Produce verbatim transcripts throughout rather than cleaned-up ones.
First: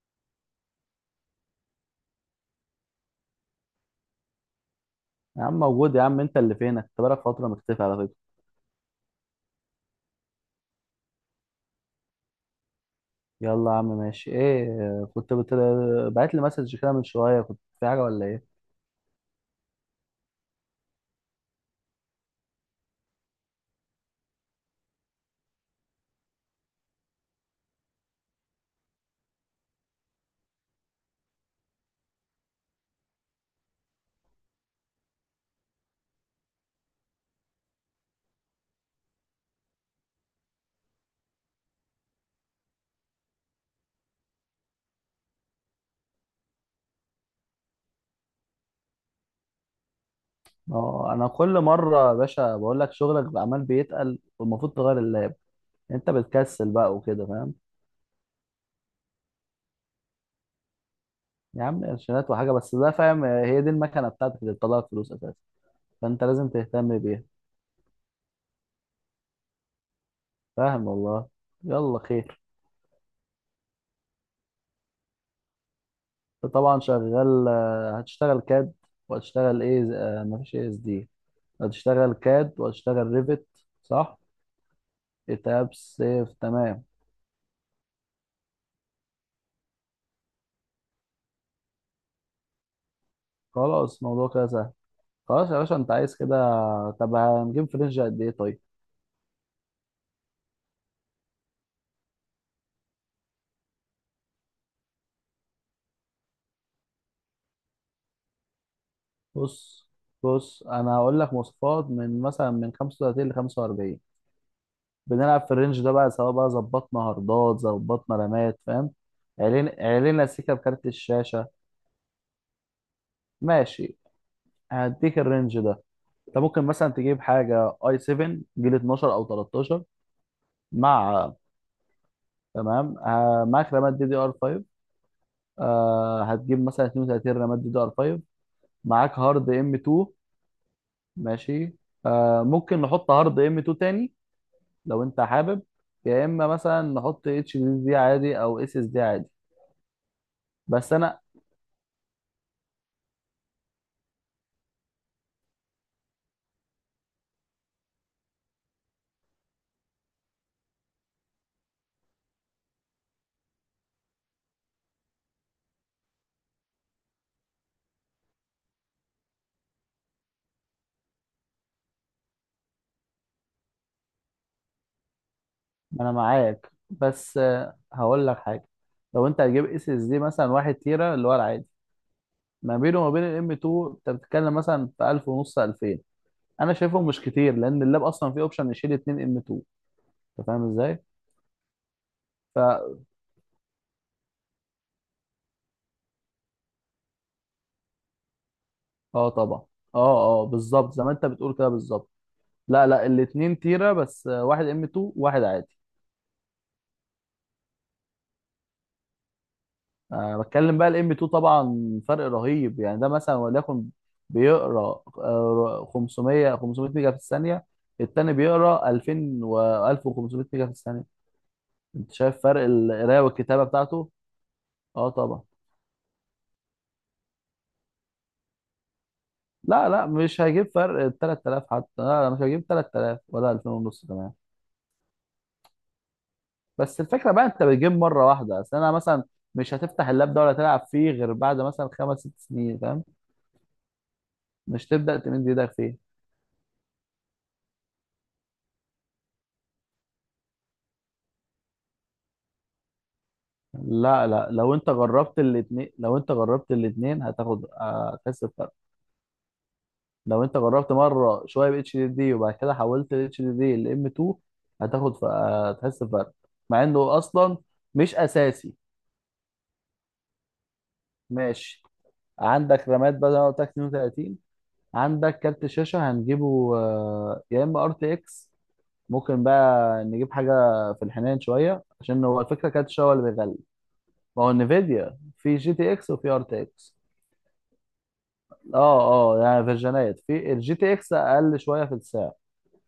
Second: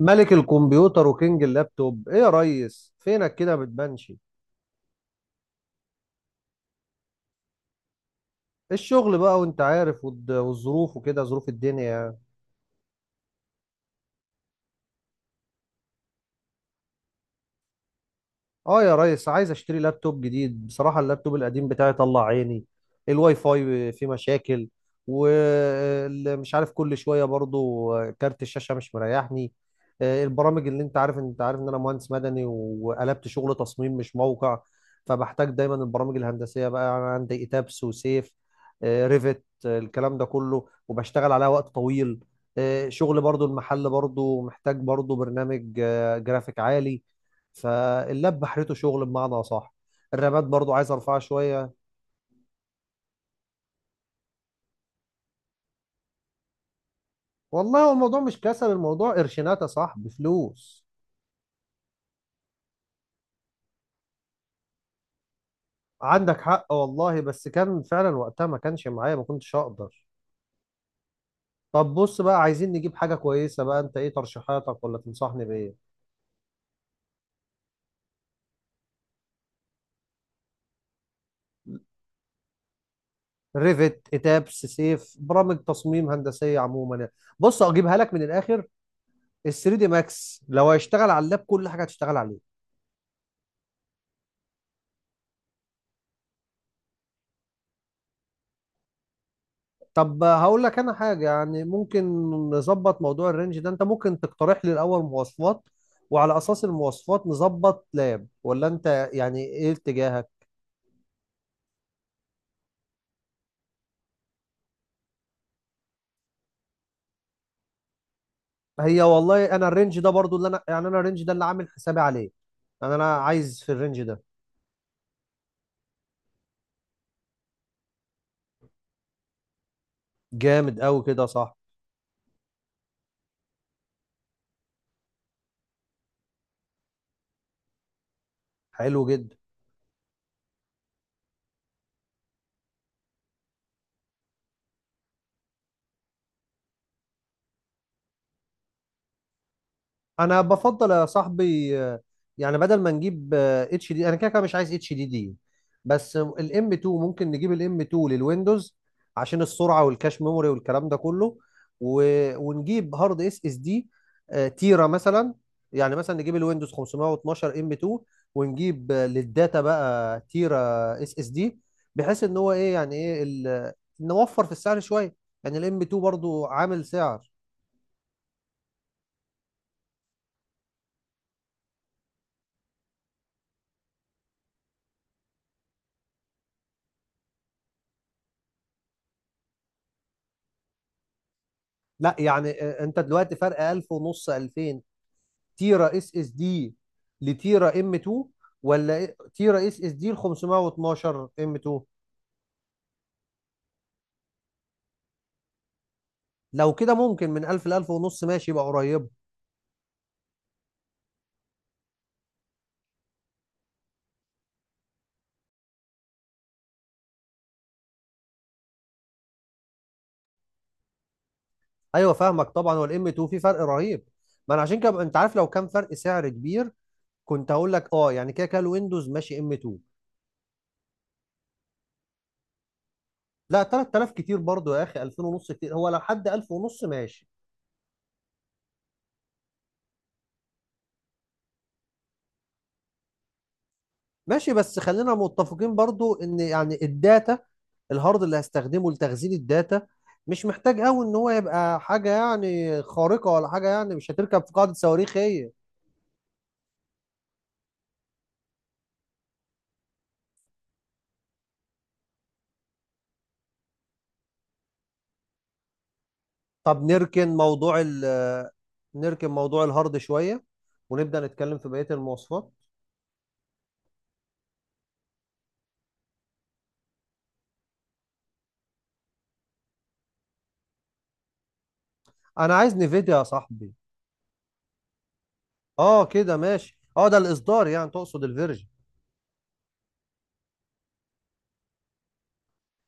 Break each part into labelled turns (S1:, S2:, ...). S1: ملك الكمبيوتر وكينج اللابتوب، ايه يا ريس؟ فينك كده ما بتبانش؟
S2: يا عم موجود، يا عم. انت اللي فينك، انت بقالك فترة مختفي على فكرة.
S1: الشغل بقى وانت عارف، والد- والظروف وكده، ظروف الدنيا يعني.
S2: يلا يا عم ماشي. ايه آه، كنت بت... بعت لي مسج كده من شوية. كنت في حاجة ولا ايه؟
S1: اه يا ريس، عايز اشتري لابتوب جديد بصراحة. اللابتوب القديم بتاعي طلع عيني. الواي فاي فيه مشاكل، ومش عارف كل شوية برضو. كارت الشاشة مش مريحني. آه، البرامج اللي انت عارف انت عارف ان انا مهندس مدني وقلبت شغل تصميم مش موقع. فبحتاج دايما البرامج الهندسية بقى. انا عندي ايتابس وسيف، آه، ريفت، آه، الكلام ده كله، وبشتغل عليها وقت طويل. آه، شغل برضو، المحل برضو محتاج برضو برنامج آه، جرافيك عالي. فاللاب بحرته شغل بمعنى اصح. الرامات برضو عايز
S2: اه
S1: ارفعها
S2: انا كل
S1: شويه.
S2: مرة يا باشا بقول لك شغلك بقى عمال بيتقل والمفروض تغير اللاب. انت بتكسل بقى وكده، فاهم؟
S1: والله هو الموضوع مش كسل، الموضوع قرشينات يا صاحبي، فلوس.
S2: يا عم قرشينات وحاجة بس ده، فاهم؟ آه، هي دي المكنة بتاعتك اللي بتطلعك فلوس اساسا، فانت
S1: عندك
S2: لازم
S1: حق
S2: تهتم
S1: والله،
S2: بيها،
S1: بس كان فعلا وقتها ما كانش معايا، ما كنتش اقدر.
S2: فاهم والله.
S1: طب
S2: يلا
S1: بص بقى،
S2: خير.
S1: عايزين نجيب حاجه كويسه بقى، انت ايه ترشيحاتك، ولا تنصحني بايه؟
S2: انت طبعا شغال، آه، هتشتغل كاد، وهتشتغل ايه، آه، مفيش اس دي. هتشتغل كاد وهتشتغل ريفت.
S1: ريفت
S2: صح،
S1: اتابس سيف، برامج
S2: كتاب
S1: تصميم
S2: سيف،
S1: هندسيه
S2: تمام.
S1: عموما يعني. بص اجيبها لك من الاخر. ال ثري دي ماكس لو هيشتغل على اللاب، كل حاجه هتشتغل عليه.
S2: خلاص الموضوع كده سهل. خلاص يا باشا انت عايز كده. طب هنجيب في رينج قد ايه طيب؟
S1: طب هقول لك انا حاجه يعني، ممكن نظبط موضوع الرينج ده. انت ممكن تقترح لي الاول مواصفات، وعلى اساس المواصفات نظبط لاب، ولا انت يعني ايه
S2: بص
S1: اتجاهك؟
S2: بص انا هقول لك مواصفات، من مثلا من خمسة وتلاتين ل خمسة واربعين، بنلعب في الرينج ده بقى، سواء بقى ظبطنا هاردات، ظبطنا رامات، فاهم.
S1: هي والله انا
S2: علينا
S1: الرينج ده
S2: علينا
S1: برضو اللي
S2: سيكا
S1: انا
S2: بكارت
S1: يعني، انا الرينج ده اللي
S2: الشاشه.
S1: عامل حسابي عليه. انا انا عايز في
S2: ماشي،
S1: الرينج ده.
S2: هديك الرينج ده. انت ممكن مثلا تجيب حاجه اي سفن، جيل اتناشر او تلتاشر.
S1: جامد قوي كده،
S2: مع
S1: صح.
S2: تمام. آه معاك رامات دي دي ار خمسة. آه، هتجيب مثلا اتنين وتلاتين رامات دي دي ار خمسة.
S1: حلو
S2: معاك
S1: جدا.
S2: هارد ام اتنين. ماشي، آه ممكن نحط هارد ام اتنين تاني لو انت حابب، يا اما مثلا نحط اتش دي دي عادي او اس اس دي عادي.
S1: انا بفضل
S2: بس
S1: يا
S2: انا
S1: صاحبي، آه، يعني بدل ما نجيب اتش دي، انا كده كده مش عايز اتش دي دي. بس الام اتنين ممكن نجيب الام اتنين للويندوز، عشان السرعه والكاش ميموري والكلام ده كله. و... ونجيب هارد اس اس دي، تيرا مثلا. يعني مثلا نجيب الويندوز خمسميه واتناشر ام اتنين، ونجيب آه، للداتا بقى تيرا اس اس دي. بحيث ان هو ايه يعني ايه ال... نوفر في السعر شويه. يعني الام اتنين
S2: انا
S1: برضو
S2: معاك،
S1: عامل سعر.
S2: بس آه هقول لك حاجه. لو انت هتجيب اس اس دي مثلا واحد تيرا، اللي هو العادي، ما بينه وما بين الام اتنين، انت بتتكلم مثلا في الف ونص الفين. انا شايفهم مش كتير لان اللاب اصلا فيه اوبشن يشيل اتنين ام اتنين، انت فاهم ازاي؟
S1: لا يعني آه، انت دلوقتي فرق الف ونص الفين، تيرا اس اس دي لتيرا ام اتنين، ولا
S2: اه
S1: إيه-
S2: طبعا.
S1: تيرا اس اس دي ل
S2: اه اه، بالظبط زي ما انت
S1: خمسميه واتناشر ام
S2: بتقول كده،
S1: اتنين؟
S2: بالظبط. لا لا، الاتنين تيرة بس، آه، واحد ام اتنين، واحد عادي.
S1: لو كده ممكن من الف ل الف ونص ماشي، يبقى قريب.
S2: أه بتكلم بقى الام اتنين، طبعا فرق رهيب. يعني ده مثلا وليكن بيقرا آه، خمسمائة خمسمائة ميجا في الثانية، التاني بيقرا الفين و الف وخمسمية ميجا في الثانية.
S1: ايوه
S2: انت شايف
S1: فاهمك،
S2: فرق
S1: طبعا هو الام
S2: القراية
S1: اتنين في فرق
S2: والكتابة
S1: رهيب.
S2: بتاعته؟
S1: ما انا عشان كده
S2: اه
S1: انت عارف،
S2: طبعا.
S1: لو كان فرق سعر كبير كنت هقول لك اه، يعني كده كده الويندوز ماشي ام اتنين.
S2: لا لا، مش هيجيب فرق تلت تلاف حتى، لا لا مش هيجيب تلت تلاف ولا
S1: لا
S2: الفين ونص
S1: تلات آلاف
S2: كمان.
S1: كتير برضو يا اخي، الفين ونص كتير، هو لو حد الف ونص
S2: بس
S1: ماشي.
S2: الفكره بقى انت بتجيب مره واحده. اصل انا مثلا مش هتفتح اللاب ده ولا تلعب فيه غير بعد مثلا خمس ست سنين، فاهم.
S1: ماشي، بس
S2: مش
S1: خلينا
S2: تبدا تمد ايدك
S1: متفقين
S2: فيه.
S1: برضو ان يعني الداتا، الهارد اللي هستخدمه لتخزين الداتا مش محتاج قوي ان هو يبقى حاجة يعني خارقة، ولا حاجة يعني، مش
S2: لا
S1: هتركب
S2: لا،
S1: في قاعدة
S2: لو انت
S1: صواريخ
S2: جربت
S1: هي.
S2: الاثنين، لو انت جربت الاثنين هتاخد، هتحس بفرق. لو انت جربت مره شويه ب اتش دي دي، وبعد كده حولت ال اتش دي دي ل ام اتنين، هتاخد ف- هتحس بفرق،
S1: طب
S2: مع انه
S1: نركن
S2: اصلا
S1: موضوع ال
S2: مش اساسي.
S1: نركن موضوع الهارد شوية، ونبدأ نتكلم في
S2: ماشي،
S1: بقية المواصفات.
S2: عندك رامات بقى زي ما قلت لك اتنين وتلاتين. عندك كارت شاشه هنجيبه، آه، يا اما ار تي اكس، ممكن بقى نجيب حاجة في الحنين شوية، عشان هو
S1: انا
S2: الفكرة
S1: عايز
S2: كانت شو
S1: نفيديا يا
S2: اللي بيغلي.
S1: صاحبي.
S2: ما هو انفيديا في جي تي
S1: اه
S2: اكس، وفي
S1: كده
S2: ار تي
S1: ماشي،
S2: اكس.
S1: اه ده الاصدار يعني، تقصد الفيرجن.
S2: اه اه، يعني فيرجنات في الجي تي اكس اقل شوية في السعر،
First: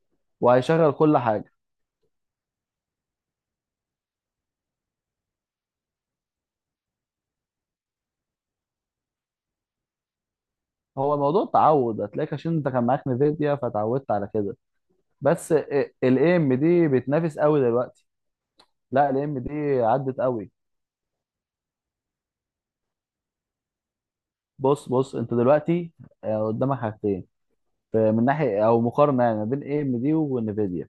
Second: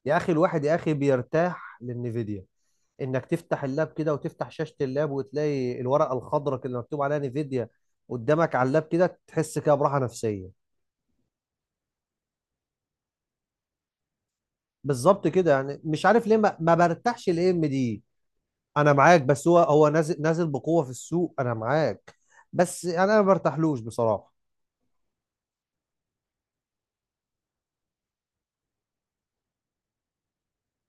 S1: يا اخي الواحد يا
S2: وهيشغل
S1: اخي
S2: كل حاجة.
S1: بيرتاح للنفيديا. انك تفتح اللاب كده وتفتح شاشة اللاب، وتلاقي الورقة الخضراء كده اللي مكتوب عليها نيفيديا قدامك على اللاب كده، تحس كده براحة نفسية.
S2: هو موضوع تعود، هتلاقيك عشان انت كان معاك نفيديا فتعودت على كده.
S1: بالظبط كده،
S2: بس
S1: يعني مش عارف ليه
S2: الاي ام
S1: ما, ما
S2: دي
S1: برتاحش
S2: بتنافس
S1: الاي
S2: قوي
S1: ام دي.
S2: دلوقتي.
S1: انا
S2: لا،
S1: معاك،
S2: الاي ام
S1: بس
S2: دي
S1: هو هو
S2: عدت
S1: نازل نازل
S2: قوي.
S1: بقوة في السوق، انا معاك. بس يعني انا ما برتاحلوش بصراحة.
S2: بص بص انت دلوقتي، آه، قدامك حاجتين. ف- من ناحية او مقارنة يعني، ما بين اي ام دي وانفيديا،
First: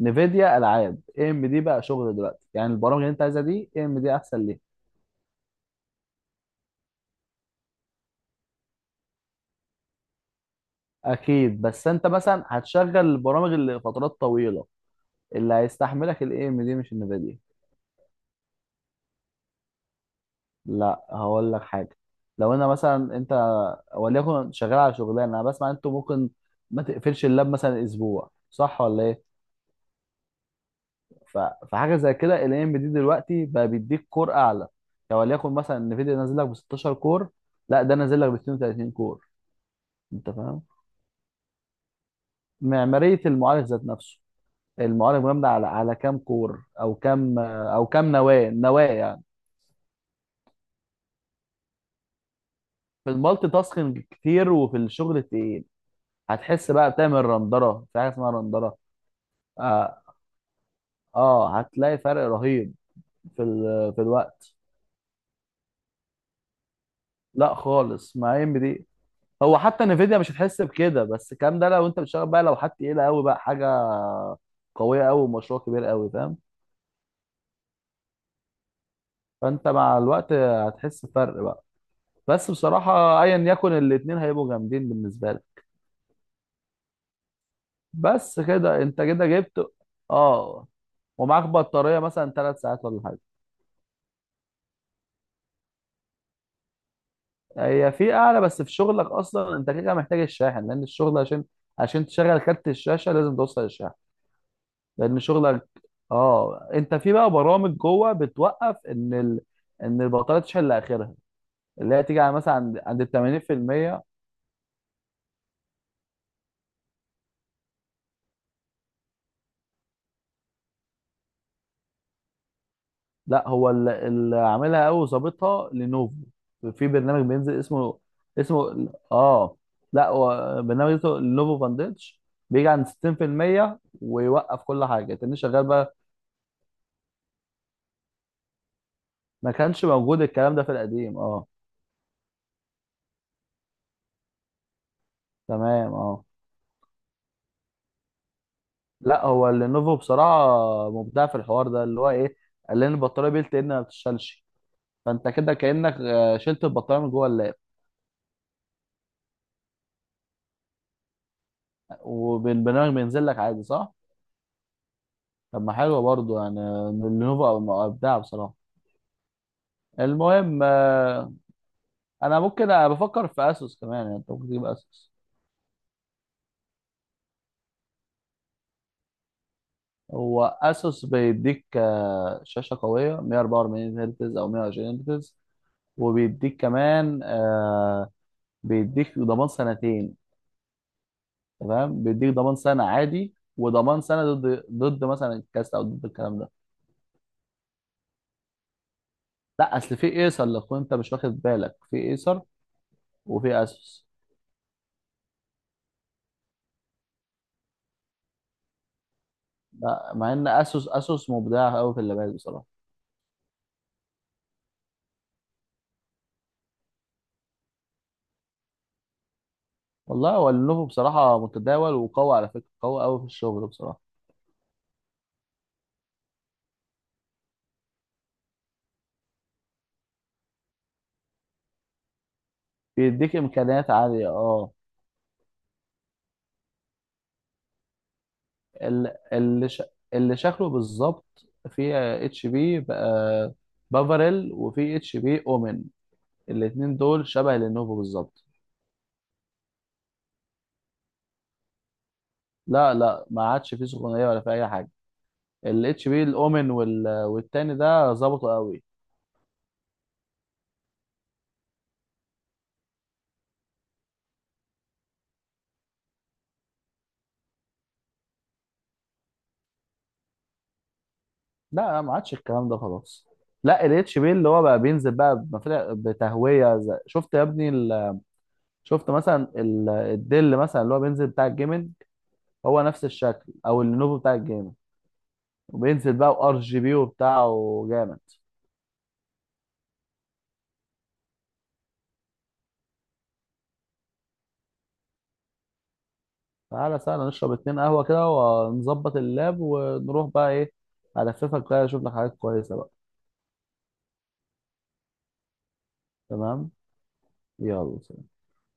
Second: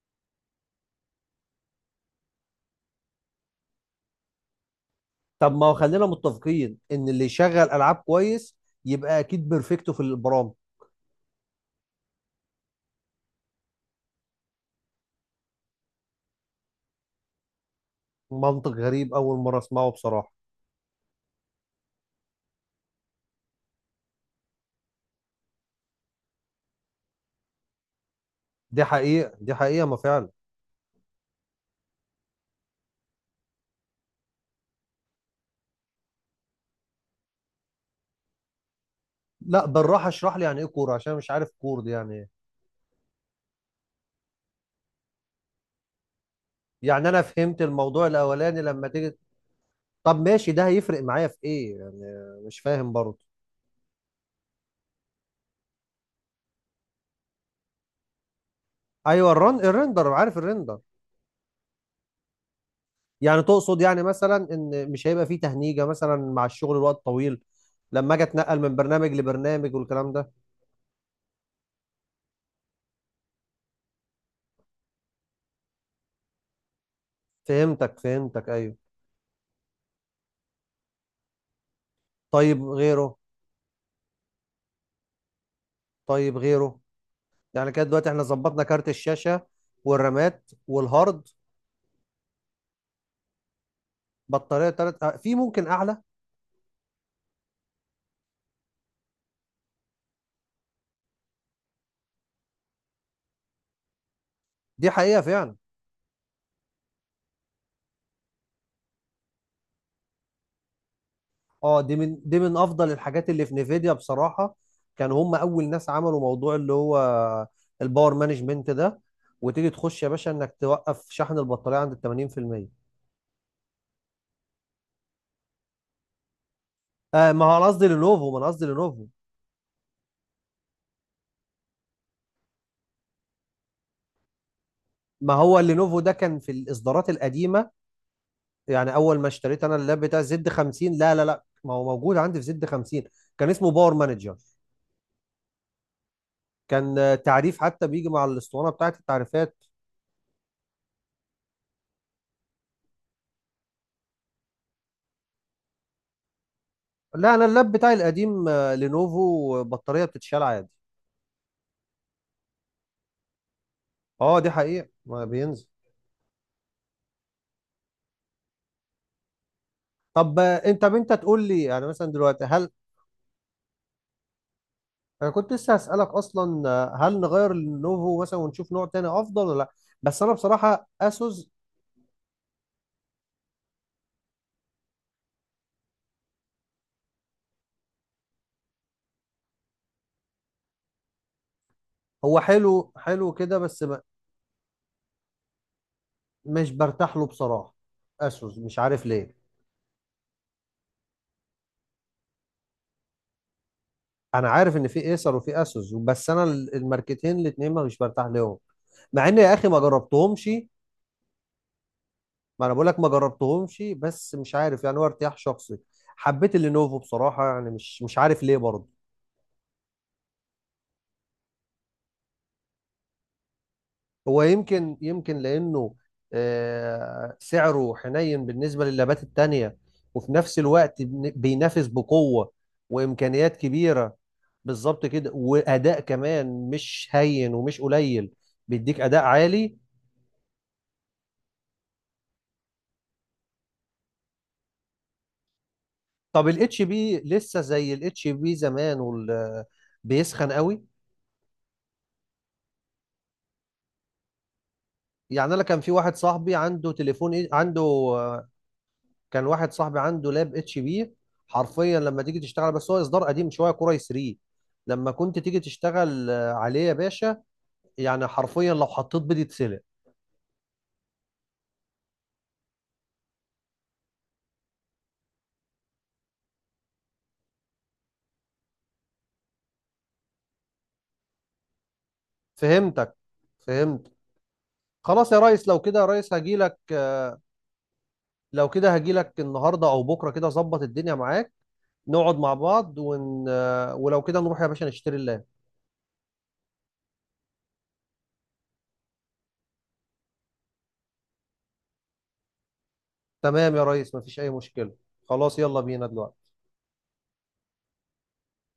S2: نفيديا العاب، اي ام دي بقى شغل دلوقتي. يعني البرامج اللي انت عايزها دي، اي ام دي احسن ليه.
S1: طب ما هو خلينا متفقين ان اللي يشغل العاب كويس يبقى اكيد بيرفكتو في البرامج.
S2: اكيد، بس انت مثلا هتشغل البرامج اللي لفترات طويله، اللي هيستحملك الاي ام دي مش النفيديا.
S1: منطق غريب، اول مرة اسمعه بصراحة.
S2: لا هقول لك حاجه، لو انا مثلا انت وليكن شغال على شغلانه، انا بسمع انتوا ممكن ما تقفلش اللاب مثلا اسبوع، صح
S1: دي
S2: ولا ايه؟
S1: حقيقة دي حقيقة ما فعلا.
S2: ف- فحاجه زي كده الاي ام دي دلوقتي بقى بيديك كور اعلى. يعني وليكن مثلا النفيديا نازل لك ب ستاشر كور، لا ده نازل لك ب اتنين وتلاتين كور.
S1: لا بالراحة
S2: انت
S1: اشرح لي يعني
S2: فاهم،
S1: ايه كور، عشان مش عارف كور دي يعني.
S2: معمارية المعالج ذات نفسه. المعالج مبني على على كام كور، او
S1: يعني انا
S2: كام،
S1: فهمت
S2: او
S1: الموضوع
S2: كام نواة
S1: الاولاني
S2: نواة
S1: لما تيجي.
S2: يعني،
S1: طب ماشي، ده هيفرق معايا في ايه يعني؟ مش فاهم
S2: في
S1: برضه.
S2: المالتي تاسكينج كتير، وفي الشغل التقيل. هتحس بقى، بتعمل رندرة، في حاجة اسمها رندرة.
S1: ايوه، الرن
S2: اه,
S1: الريندر، عارف الريندر.
S2: آه هتلاقي فرق رهيب
S1: يعني
S2: في
S1: تقصد
S2: ال... في
S1: يعني مثلا
S2: الوقت،
S1: ان مش هيبقى فيه تهنيجه مثلا مع الشغل الوقت طويل،
S2: لا
S1: لما
S2: خالص
S1: اجي
S2: مع ام
S1: اتنقل من
S2: دي.
S1: برنامج
S2: هو
S1: لبرنامج
S2: حتى
S1: والكلام
S2: نفيديا
S1: ده.
S2: مش هتحس بكده، بس الكلام ده لو انت بتشتغل بقى، لو حد تقيلة قوي بقى، حاجة قوية قوي ومشروع كبير قوي، فاهم.
S1: فهمتك فهمتك، ايوه.
S2: فانت مع الوقت هتحس بفرق بقى، بس
S1: طيب غيره.
S2: بصراحة ايا يكن، الاتنين هيبقوا جامدين بالنسبة لي.
S1: طيب غيره. يعني كده دلوقتي احنا
S2: بس
S1: ظبطنا
S2: كده
S1: كارت
S2: انت كده
S1: الشاشه
S2: جبت.
S1: والرامات
S2: اه،
S1: والهارد.
S2: ومعاك بطاريه مثلا ثلاث ساعات ولا حاجه.
S1: بطاريه تلات، آه، في ممكن اعلى.
S2: هي في اعلى، بس في شغلك اصلا انت كده محتاج الشاحن. لان الشغل، عشان عشان تشغل كارت الشاشه لازم توصل الشاحن،
S1: دي
S2: لان
S1: حقيقه فعلا.
S2: شغلك، اه انت في بقى برامج جوه بتوقف ان ال... ان البطاريه تشحن لاخرها،
S1: اه
S2: اللي
S1: دي
S2: هي
S1: من
S2: تيجي على
S1: دي
S2: مثلا
S1: من
S2: عند
S1: افضل
S2: عند ال
S1: الحاجات اللي في نيفيديا
S2: تمانين في المية.
S1: بصراحه. كانوا هم اول ناس عملوا موضوع اللي هو الباور مانجمنت ده، وتيجي تخش يا باشا انك توقف شحن البطاريه عند ال تمانين في الميه.
S2: لا هو ال- اللي عاملها قوي وظابطها لينوفو، في برنامج
S1: آه، ما هو
S2: بينزل
S1: انا قصدي
S2: اسمه،
S1: لينوفو، ما انا قصدي
S2: اسمه
S1: لينوفو.
S2: اه لا هو برنامج اسمه لينوفو فانديتش، بيجي عند ستين بالمية ويوقف. كل حاجه
S1: ما
S2: تاني
S1: هو
S2: شغال بقى.
S1: اللينوفو ده كان في الاصدارات القديمه. يعني اول ما
S2: ما
S1: اشتريت انا
S2: كانش
S1: اللاب
S2: موجود
S1: بتاع زد
S2: الكلام ده في
S1: خمسين، لا
S2: القديم،
S1: لا لا،
S2: اه.
S1: ما هو موجود عندي في زد خمسين. كان اسمه باور مانجر.
S2: تمام اه.
S1: كان آه، تعريف حتى بيجي مع الاسطوانه بتاعت
S2: لا هو
S1: التعريفات.
S2: لينوفو بصراحه مبدع في الحوار ده، اللي هو ايه، قال لنا البطاريه بيلت ان ما بتشتغلش، فانت كده كانك آه، شلت البطاريه من جوه
S1: لا انا
S2: اللاب،
S1: اللاب بتاعي القديم آه، لينوفو، بطاريه بتتشال عادي.
S2: وبالبرنامج بينزل لك عادي، صح؟
S1: اه دي حقيقة ما
S2: طب
S1: بينزل.
S2: ما حلوه برضه يعني، لينوفو ابدع بصراحه.
S1: طب آه،
S2: المهم
S1: انت انت
S2: آه،
S1: تقول لي يعني مثلا
S2: انا
S1: دلوقتي هل،
S2: ممكن، أنا بفكر في اسوس كمان، يعني انت ممكن تجيب اسوس.
S1: انا كنت لسه هسألك اصلا، آه، هل نغير النوفو مثلا ونشوف نوع تاني افضل، ولا لا. بس انا
S2: هو
S1: بصراحة
S2: اسوس
S1: اسوس،
S2: بيديك آه، شاشه قويه مية واربعة واربعين هرتز او مية وعشرين هرتز، وبيديك كمان آه، بيديك ضمان سنتين. تمام، بيديك
S1: هو
S2: ضمان سنه
S1: حلو حلو
S2: عادي
S1: كده بس ب-
S2: وضمان سنه ضد ضد مثلا الكاست، او ضد الكلام ده.
S1: مش برتاح له بصراحة، اسوس مش عارف ليه.
S2: لا اصل في ايسر لو كنت انت مش واخد بالك، في ايسر وفي اسوس.
S1: انا عارف ان في ايسر وفي اسوس، بس انا ال- الماركتين الاتنين ما مش برتاح لهم، مع ان يا اخي ما
S2: لا، مع ان
S1: جربتهمش.
S2: اسوس، اسوس مبدع قوي في اللابات
S1: ما انا
S2: بصراحه.
S1: بقول لك ما جربتهمش، بس مش عارف، يعني هو ارتياح شخصي. حبيت اللينوفو بصراحة، يعني مش مش عارف ليه برضه.
S2: والله هو لينوفو بصراحة متداول وقوي على فكرة، قوي قوي في الشغل بصراحة.
S1: هو يمكن يمكن لأنه آه، سعره حنين بالنسبة للابات التانية، وفي نفس الوقت بن- بينافس بقوة،
S2: بيديك
S1: وإمكانيات
S2: إمكانيات
S1: كبيرة.
S2: عالية اه.
S1: بالظبط كده، وأداء كمان مش هين ومش قليل، بيديك
S2: ال-
S1: أداء
S2: اللي
S1: عالي.
S2: ش... اللي شكله بالظبط في اتش بي بقى، بافاريل، وفي اتش بي اومن.
S1: طب الاتش
S2: الاتنين
S1: بي
S2: دول شبه
S1: لسه زي
S2: لينوفو
S1: الاتش
S2: بالظبط.
S1: بي زمان وال- بيسخن قوي؟
S2: لا لا، ما عادش فيه سخونية ولا في أي حاجة.
S1: يعني أنا كان في
S2: الاتش
S1: واحد
S2: بي
S1: صاحبي
S2: الاومن
S1: عنده
S2: وال...
S1: تليفون إيه-
S2: والتاني
S1: عنده،
S2: ده ظبطوا قوي.
S1: كان واحد صاحبي عنده لاب اتش بي، حرفيا لما تيجي تشتغل، بس هو اصدار قديم شويه، كور اي ثري، لما كنت تيجي تشتغل آه، عليه يا باشا، يعني حرفيا لو حطيت بيض يتسلق.
S2: لا لا، ما عادش الكلام ده خلاص. لا الاتش بي اللي هو بقى بينزل بقى بمفرق- بتهوية زي- شفت يا ابني، شفت مثلا ال- الدل مثلا، اللي هو بينزل بتاع الجيمنج، هو نفس
S1: فهمتك.
S2: الشكل او
S1: فهمت.
S2: النوفو بتاع الجيمنج،
S1: خلاص يا ريس، لو كده يا
S2: وبينزل بقى
S1: ريس
S2: وار
S1: هجيلك،
S2: جي بي
S1: آه،
S2: وبتاعه جامد.
S1: لو كده هجيلك النهارده او بكره كده، ظبط الدنيا معاك. نقعد مع بعض ون... آه، ولو كده نروح يا باشا نشتري اللاب.
S2: تعالى سهلا نشرب اتنين قهوة كده ونظبط اللاب، ونروح بقى ايه، هلففك بقى اشوف لك حاجات كويسة بقى.
S1: تمام يا ريس، مفيش اي مشكله. خلاص يلا بينا دلوقتي.
S2: تمام، يلا.